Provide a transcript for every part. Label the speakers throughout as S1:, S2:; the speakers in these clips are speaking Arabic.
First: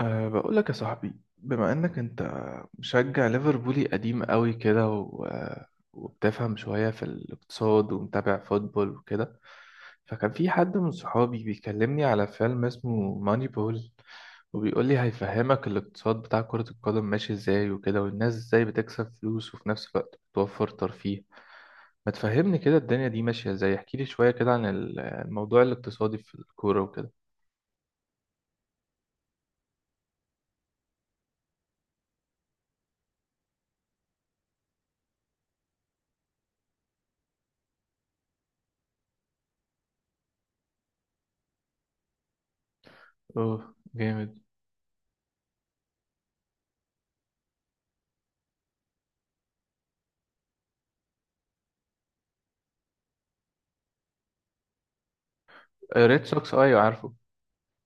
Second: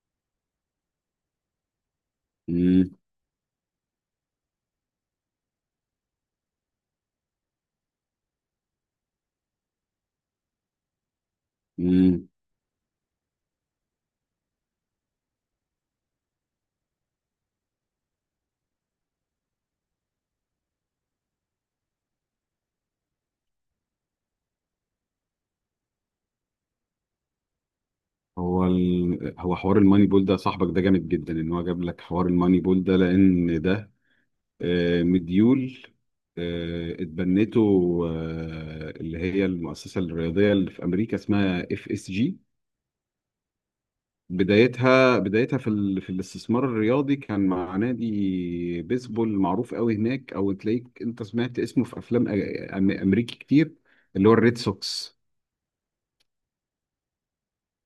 S1: بقول لك يا صاحبي، بما انك انت
S2: مم.
S1: مشجع ليفربولي قديم قوي كده و... آه، وبتفهم شوية في الاقتصاد ومتابع فوتبول وكده، فكان في حد من صحابي بيكلمني على
S2: مم.
S1: فيلم اسمه ماني بول، وبيقول لي هيفهمك الاقتصاد بتاع كرة القدم ماشي ازاي وكده، والناس ازاي بتكسب فلوس وفي نفس الوقت بتوفر ترفيه. ما تفهمني كده الدنيا دي ماشية ازاي؟ احكي لي شوية كده عن الموضوع الاقتصادي في الكورة وكده.
S2: هو حوار الماني بول ده، صاحبك ده جامد جدا ان هو جاب لك حوار الماني بول ده، لان ده مديول اتبنته، اللي هي المؤسسه الرياضيه اللي في امريكا اسمها اف اس جي.
S1: اوه، جامد.
S2: بدايتها في الاستثمار الرياضي كان مع نادي بيسبول معروف قوي هناك، او تلاقيك انت سمعت اسمه في افلام امريكي كتير، اللي هو الريد سوكس.
S1: ريد سوكس، ايوه عارفه.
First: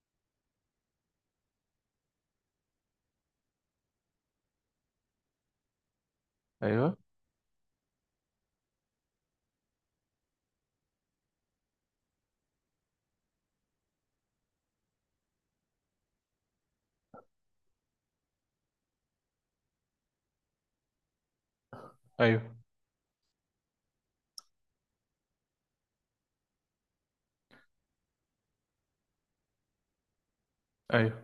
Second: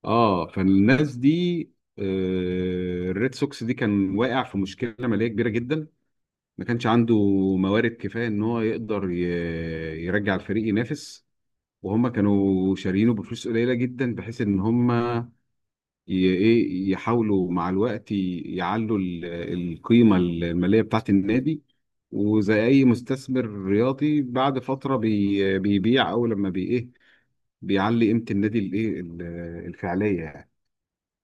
S2: اه، فالناس دي الريد سوكس دي كان واقع في مشكله ماليه كبيره جدا. ما كانش
S1: ايوه،
S2: عنده موارد كفايه ان هو يقدر يرجع الفريق ينافس، وهم كانوا شاريينه بفلوس قليله جدا بحيث ان هم ايه يحاولوا مع الوقت يعلوا القيمه الماليه بتاعه النادي.
S1: ايوه،
S2: وزي اي مستثمر رياضي بعد فتره بيبيع، او لما بي ايه بيعلي قيمه النادي الايه الفعليه يعني.
S1: ايوه،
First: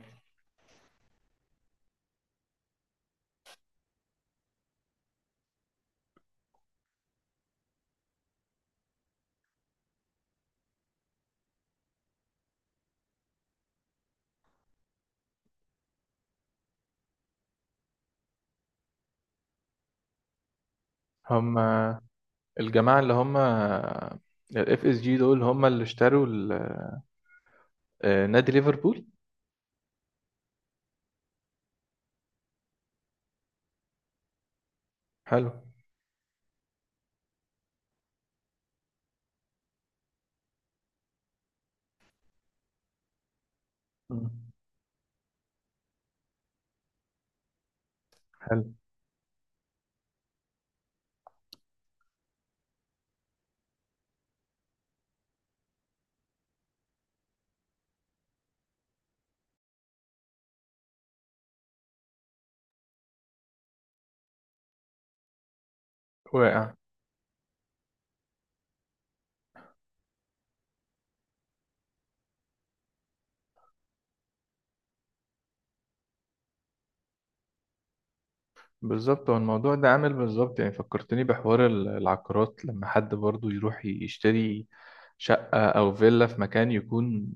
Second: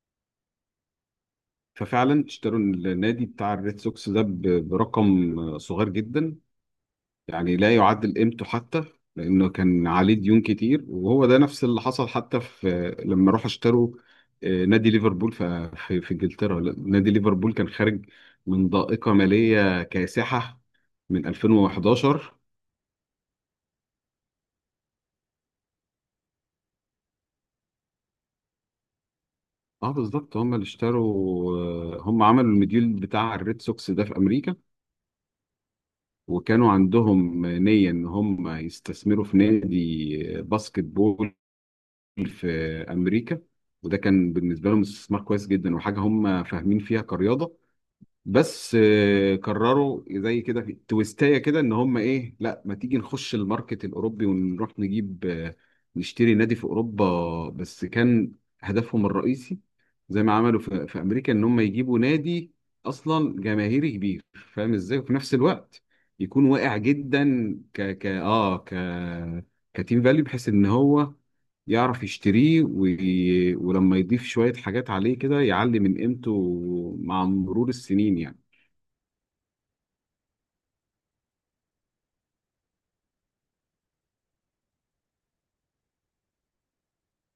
S2: ففعلا اشتروا النادي بتاع الريد سوكس ده برقم صغير جدا، يعني لا يعادل قيمته حتى، لانه كان عليه ديون كتير. وهو ده نفس اللي حصل حتى في لما راحوا اشتروا نادي ليفربول. في انجلترا نادي ليفربول كان خارج من ضائقة مالية كاسحة من
S1: هم
S2: 2011.
S1: الجماعه اللي هم الاف اس جي دول هم اللي اشتروا نادي ليفربول.
S2: اه، بالظبط هم اللي اشتروا. هم عملوا المديول بتاع الريد سوكس ده في امريكا،
S1: حلو.
S2: وكانوا عندهم نية إن هم يستثمروا في نادي باسكت بول في أمريكا. وده
S1: مم.
S2: كان بالنسبة لهم استثمار كويس جدا وحاجة هم فاهمين فيها كرياضة.
S1: حلو.
S2: بس قرروا زي كده في تويستايه كده ان هم ايه، لا ما تيجي نخش الماركت الاوروبي ونروح نجيب، نشتري نادي في اوروبا. بس كان هدفهم الرئيسي زي ما عملوا في امريكا ان هم يجيبوا نادي اصلا جماهيري كبير، فاهم ازاي، وفي نفس الوقت يكون
S1: واقع.
S2: واقع جدا ك ك اه ك كتيم فاليو، بحيث ان هو يعرف يشتريه ولما يضيف شوية حاجات عليه كده يعلي من قيمته مع مرور السنين يعني.
S1: بالظبط، هو الموضوع ده عامل بالظبط، يعني فكرتني بحوار العقارات، لما حد برضو يروح يشتري شقة أو فيلا في مكان يكون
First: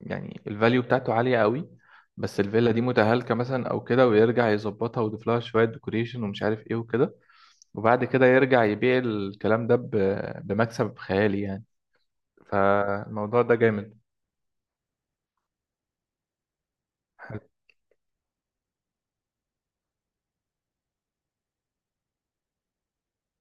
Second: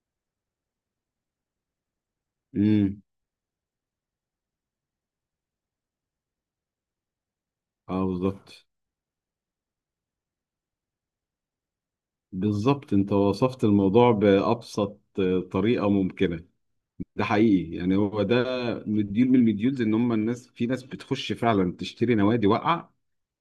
S1: يعني الفاليو بتاعته عالية قوي، بس الفيلا دي
S2: امم
S1: متهالكة مثلا او كده، ويرجع يظبطها ويضيف لها شوية ديكوريشن ومش عارف ايه وكده، وبعد
S2: اه،
S1: كده يرجع
S2: بالظبط.
S1: يبيع الكلام ده ب- بمكسب خيالي يعني.
S2: بالظبط، انت
S1: فالموضوع ده
S2: وصفت
S1: جامد.
S2: الموضوع بأبسط طريقة ممكنة. ده
S1: حلو.
S2: حقيقي، يعني هو ده مديول من المديولز، ان هم الناس في ناس بتخش فعلا تشتري نوادي واقعة،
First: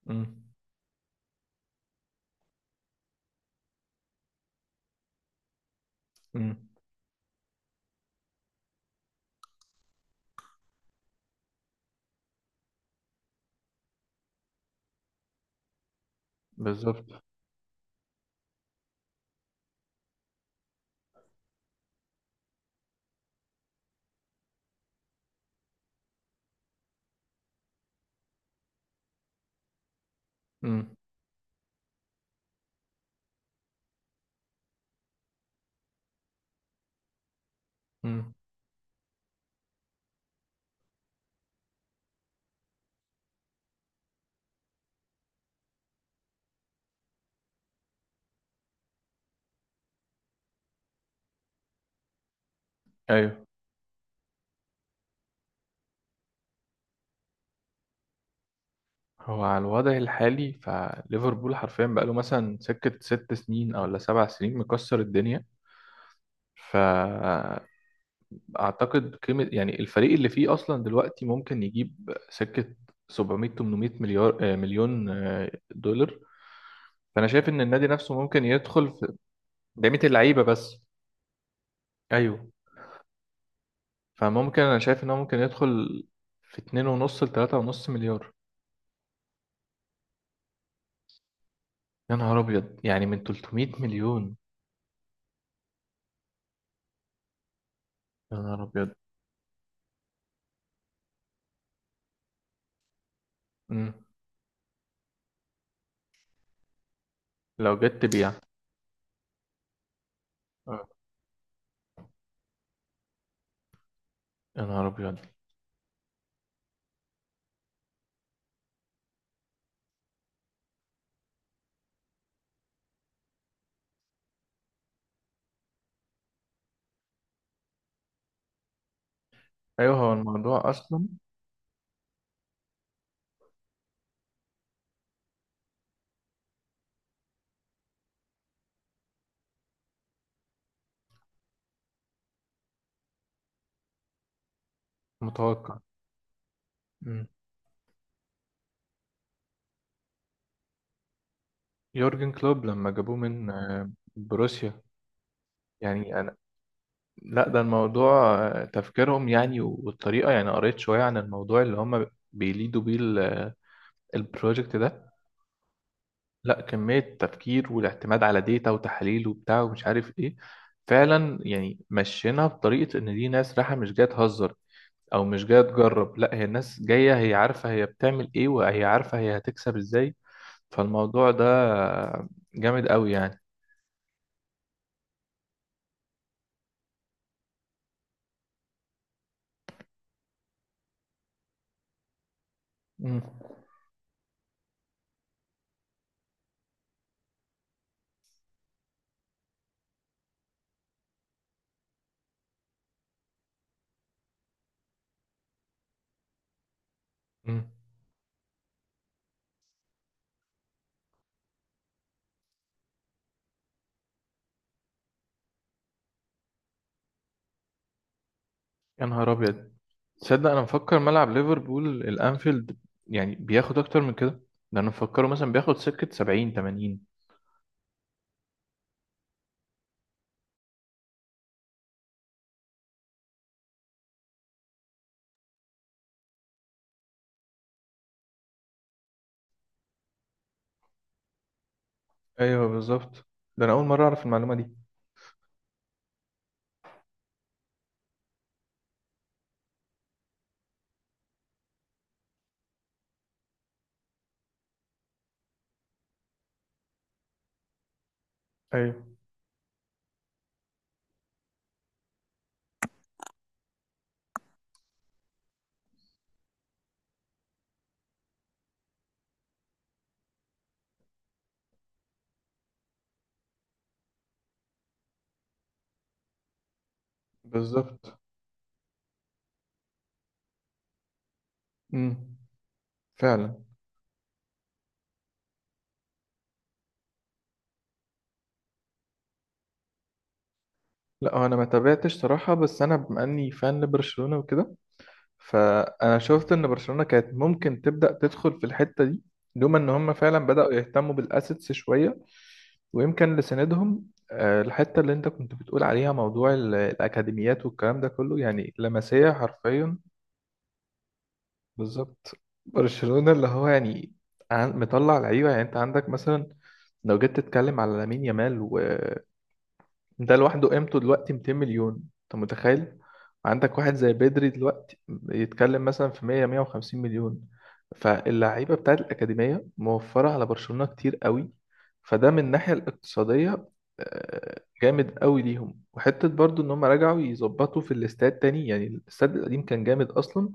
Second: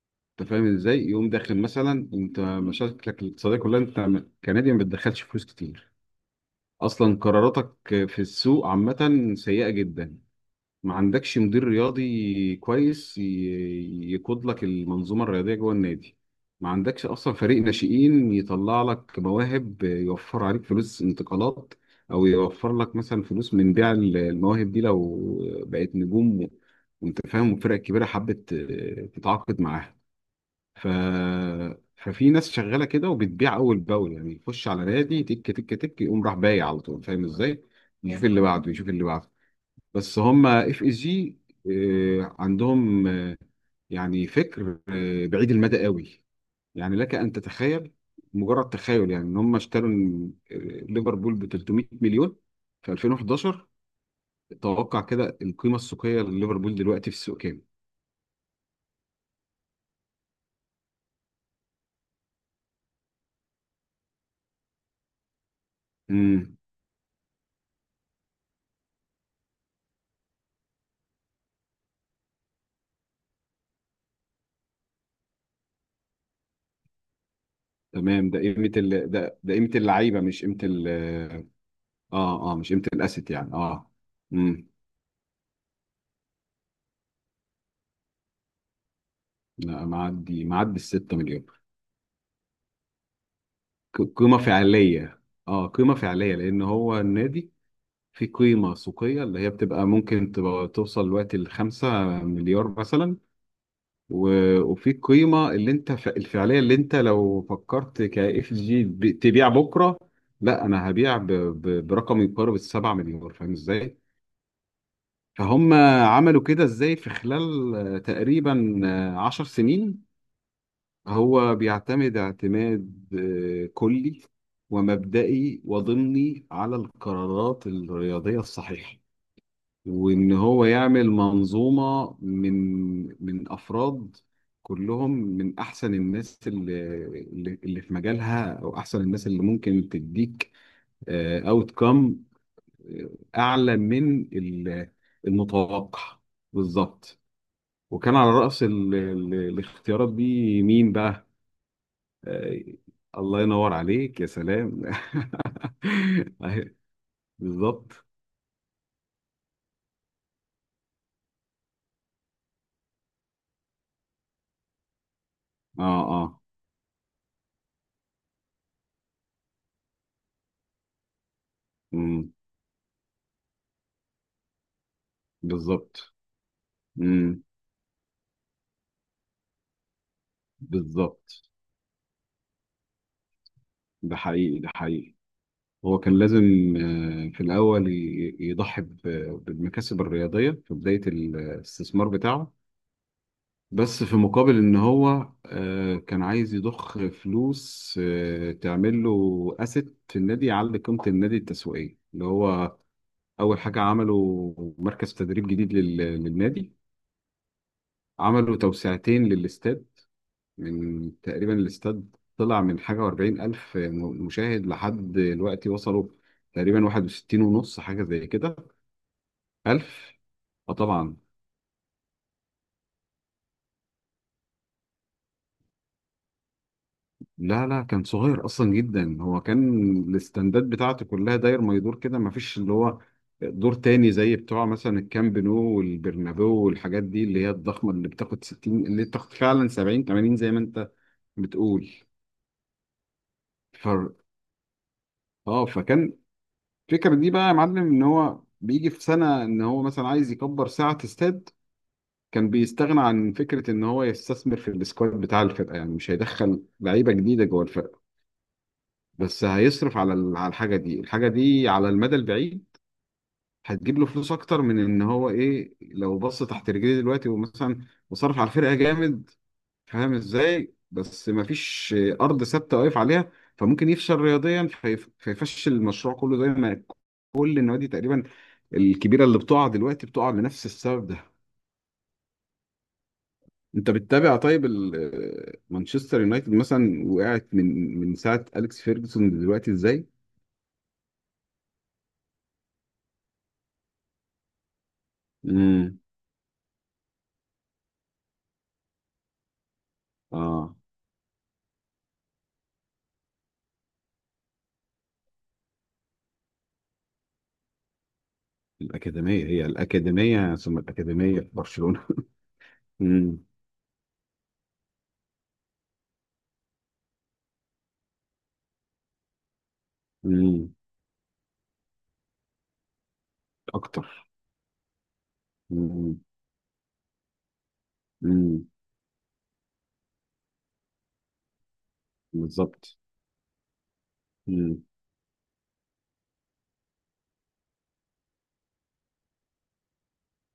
S1: مم.
S2: انت فاهم ازاي. يقوم داخل مثلا، انت مشاكلك الاقتصادية كلها انت كنادي، ما بتدخلش فلوس كتير،
S1: مم.
S2: اصلا قراراتك في السوق عامة سيئة جدا، ما عندكش مدير رياضي كويس يقود لك المنظومة الرياضية جوه النادي، ما عندكش
S1: بالظبط.
S2: أصلا فريق ناشئين يطلع لك مواهب يوفر عليك فلوس انتقالات، أو يوفر لك مثلا فلوس من بيع المواهب دي لو بقت نجوم وأنت فاهم الفرق الكبيرة حبت تتعاقد معاها. ف...
S1: مم.
S2: ففي ناس شغالة كده وبتبيع أول بأول، يعني يخش على نادي تك تك تك يقوم راح بايع على طول، فاهم إزاي؟ يشوف
S1: مم.
S2: اللي بعده، يشوف اللي بعده. بس هم اف اس جي عندهم يعني فكر بعيد المدى قوي. يعني لك ان تتخيل، مجرد تخيل، يعني ان هم اشتروا ليفربول ب 300 مليون في
S1: ايوه.
S2: 2011. توقع كده القيمه السوقيه لليفربول دلوقتي في السوق كام.
S1: هو على الوضع الحالي، فليفربول حرفيا بقاله مثلا سكة 6 سنين او ولا 7 سنين مكسر الدنيا.
S2: امم
S1: ف اعتقد قيمه يعني الفريق اللي فيه اصلا دلوقتي ممكن يجيب سكه 700 800 مليار مليون دولار. فانا شايف ان النادي نفسه
S2: تمام.
S1: ممكن يدخل في
S2: ده قيمه
S1: قيمه
S2: اللعيبه،
S1: اللعيبه
S2: مش قيمه
S1: بس.
S2: اه.
S1: ايوه.
S2: اه مش قيمه الاسيت يعني. اه.
S1: فممكن
S2: امم
S1: انا شايف ان هو ممكن يدخل في 2 ونص ل 3 ونص مليار.
S2: لا، معدي ال 6 مليون.
S1: يا نهار ابيض، يعني من 300 مليون؟
S2: قيمه فعليه. اه، قيمه فعليه، لان هو النادي في
S1: يا نهار
S2: قيمة
S1: ابيض.
S2: سوقية اللي هي بتبقى ممكن تبقى توصل دلوقتي لـ 5 مليار مثلا.
S1: مم.
S2: وفي قيمة اللي انت الفعلية، اللي انت لو
S1: لو جت
S2: فكرت
S1: تبيع.
S2: كاف جي تبيع بكرة، لا
S1: آه.
S2: انا هبيع برقم يقارب السبعة مليار، فاهم ازاي؟
S1: يا نهار ابيض.
S2: فهم عملوا كده ازاي في خلال تقريبا 10 سنين. هو بيعتمد اعتماد كلي ومبدئي وضمني على القرارات الرياضية الصحيحة،
S1: ايوه، هو
S2: وإن هو
S1: الموضوع اصلا
S2: يعمل منظومة من أفراد كلهم من أحسن الناس اللي في مجالها، أو أحسن الناس اللي ممكن تديك أوت كام أعلى من
S1: متوقع.
S2: المتوقع. بالظبط.
S1: مم.
S2: وكان على رأس الاختيارات دي مين بقى؟
S1: يورجن
S2: آه،
S1: كلوب لما جابوه
S2: الله
S1: من
S2: ينور عليك، يا سلام.
S1: بروسيا، يعني.
S2: أهي،
S1: لا، ده
S2: بالظبط.
S1: الموضوع تفكيرهم يعني، والطريقة، يعني قريت شوية عن الموضوع اللي هم بيليدوا بيه البروجكت ده.
S2: اه. اه.
S1: لا، كمية تفكير والاعتماد على ديتا وتحاليل وبتاع ومش عارف ايه، فعلا يعني
S2: أمم،
S1: مشينا بطريقة ان دي ناس رايحة مش جاية تهزر او مش جاية
S2: بالظبط.
S1: تجرب، لا هي الناس جاية هي
S2: أمم،
S1: عارفة هي بتعمل ايه وهي عارفة هي هتكسب ازاي. فالموضوع ده
S2: بالظبط.
S1: جامد قوي يعني.
S2: ده حقيقي، ده حقيقي. هو كان لازم في الأول يضحي بالمكاسب الرياضية في بداية الاستثمار بتاعه،
S1: مم.
S2: بس في مقابل إن هو كان عايز يضخ فلوس تعمل له أسيت في النادي يعلي قيمة النادي التسويقية. اللي هو أول حاجة عمله مركز تدريب جديد للنادي،
S1: مم.
S2: عملوا توسعتين للاستاد، من تقريبا الاستاد طلع من حاجة وأربعين ألف مشاهد لحد دلوقتي وصلوا تقريبا واحد وستين ونص حاجة زي كده
S1: يا نهار ابيض،
S2: ألف.
S1: تصدق انا
S2: اه،
S1: مفكر
S2: طبعا.
S1: ملعب ليفربول الانفيلد يعني بياخد اكتر من كده، ده انا مفكره مثلا بياخد سكة 70 80.
S2: لا، كان صغير أصلا جدا، هو كان الاستندات بتاعته كلها داير ما يدور كده، ما فيش اللي هو دور تاني زي بتوع مثلا الكامب نو والبرنابيو والحاجات دي اللي هي الضخمة، اللي بتاخد ستين، اللي بتاخد فعلا سبعين تمانين زي ما أنت بتقول.
S1: ايوه بالظبط. ده انا اول
S2: ف...
S1: مره اعرف المعلومه دي.
S2: اه، فكان الفكرة دي بقى يا معلم ان هو بيجي في سنة ان هو مثلا عايز يكبر ساعة استاد، كان بيستغنى عن فكرة ان هو يستثمر في السكواد بتاع الفرقة. يعني مش هيدخل لعيبة جديدة جوه الفرقة،
S1: ايوه
S2: بس هيصرف على على الحاجة دي. الحاجة دي على المدى البعيد هتجيب له فلوس اكتر من ان هو ايه، لو بص تحت رجليه دلوقتي ومثلا وصرف على الفرقة جامد، فاهم ازاي. بس مفيش ارض ثابته واقف عليها، فممكن يفشل رياضيا فيفشل المشروع كله، زي ما كل النوادي
S1: بالظبط.
S2: تقريبا الكبيره اللي بتقع دلوقتي بتقع لنفس السبب ده.
S1: امم. فعلا.
S2: انت بتتابع طيب مانشستر يونايتد مثلا وقعت من ساعه اليكس فيرجسون دلوقتي ازاي؟
S1: لا هو انا ما تابعتش صراحه، بس انا بما اني فان لبرشلونه وكده،
S2: امم
S1: فانا شفت ان برشلونه كانت ممكن تبدا تدخل في الحته دي، لولا ان هم فعلا بداوا
S2: اه،
S1: يهتموا بالاسيتس شويه. ويمكن لسندهم الحتة اللي انت كنت بتقول عليها، موضوع الأكاديميات والكلام ده كله، يعني لمسية
S2: الاكاديميه هي
S1: حرفيا.
S2: الاكاديميه ثم الاكاديميه في برشلونه.
S1: بالظبط. برشلونة
S2: امم
S1: اللي هو يعني مطلع لعيبة، يعني انت عندك مثلا لو جيت تتكلم على لامين يامال، ده لوحده
S2: امم
S1: قيمته دلوقتي 200 مليون، انت متخيل؟ عندك واحد زي
S2: اكتر.
S1: بدري دلوقتي يتكلم مثلا
S2: امم
S1: في 100 150 مليون.
S2: امم
S1: فاللعيبه بتاعت الاكاديميه موفره على برشلونه كتير قوي. فده من الناحيه
S2: بالظبط.
S1: الاقتصاديه
S2: امم
S1: جامد قوي ليهم. وحته برضو ان هم رجعوا يظبطوا في الاستاد تاني، يعني الاستاد القديم كان جامد اصلا،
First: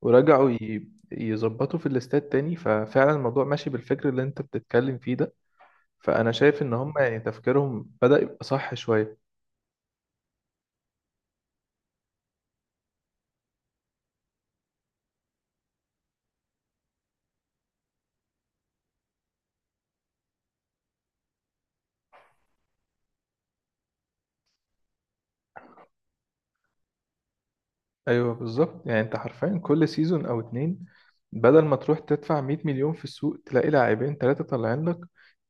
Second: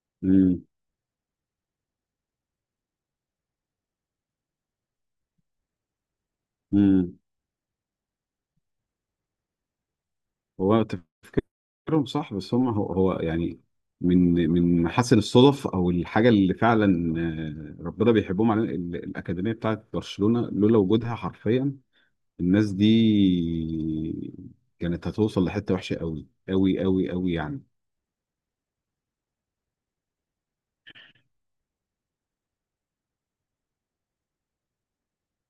S1: ورجعوا يظبطوا في الاستاد تاني، ففعلا الموضوع ماشي بالفكر اللي انت بتتكلم فيه ده. فانا شايف ان هم
S2: امم
S1: يعني تفكيرهم بدأ يبقى صح شويه.
S2: هو تفكيرهم صح، بس هم هو يعني من محاسن الصدف، او الحاجه اللي فعلا ربنا بيحبهم علينا، الاكاديميه بتاعت برشلونه لولا وجودها حرفيا الناس دي كانت هتوصل لحته وحشه، قوي قوي قوي قوي يعني.
S1: ايوه بالظبط، يعني انت حرفيا كل سيزون او اتنين، بدل ما تروح تدفع 100 مليون في السوق تلاقي لاعبين ثلاثه طالعين لك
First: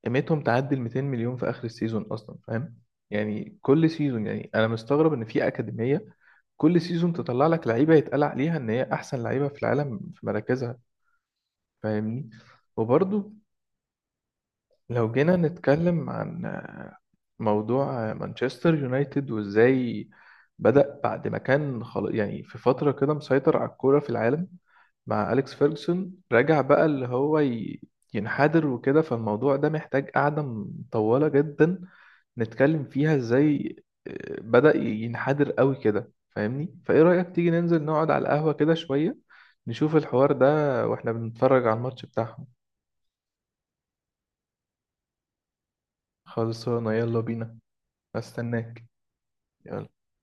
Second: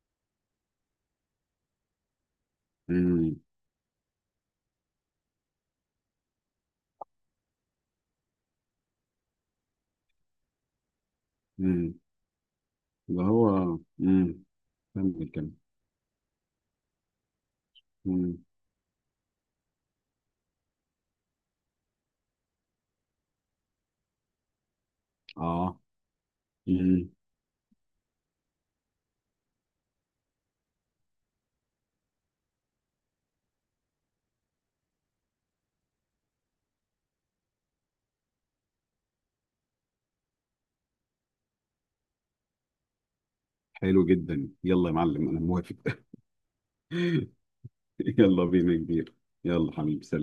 S1: قيمتهم تعدي ال 200 مليون في اخر السيزون اصلا، فاهم
S2: امم
S1: يعني؟ كل سيزون، يعني انا مستغرب ان في اكاديميه كل سيزون تطلع لك لعيبه يتقال عليها ان هي احسن لعيبه في العالم في مراكزها.
S2: امم
S1: فاهمني.
S2: اللي
S1: وبرضه
S2: هو
S1: لو
S2: كمل
S1: جينا
S2: كمل
S1: نتكلم عن موضوع
S2: امم
S1: مانشستر يونايتد، وازاي بدأ بعد ما كان خلاص، يعني في فترة كده مسيطر على الكورة في العالم مع أليكس
S2: اه.
S1: فيرجسون، رجع بقى اللي
S2: امم.
S1: هو ينحدر وكده. فالموضوع ده محتاج قعدة مطولة جدا نتكلم فيها ازاي بدأ ينحدر قوي كده، فاهمني؟ فايه رأيك تيجي ننزل نقعد على القهوة كده شوية، نشوف الحوار ده واحنا بنتفرج على الماتش بتاعهم.
S2: حلو جدا، يلا يا معلم، انا موافق.
S1: خلصانة، يلا بينا.
S2: يلا بينا يا
S1: استناك.
S2: كبير. يلا
S1: يلا.
S2: حبيبي، سلام.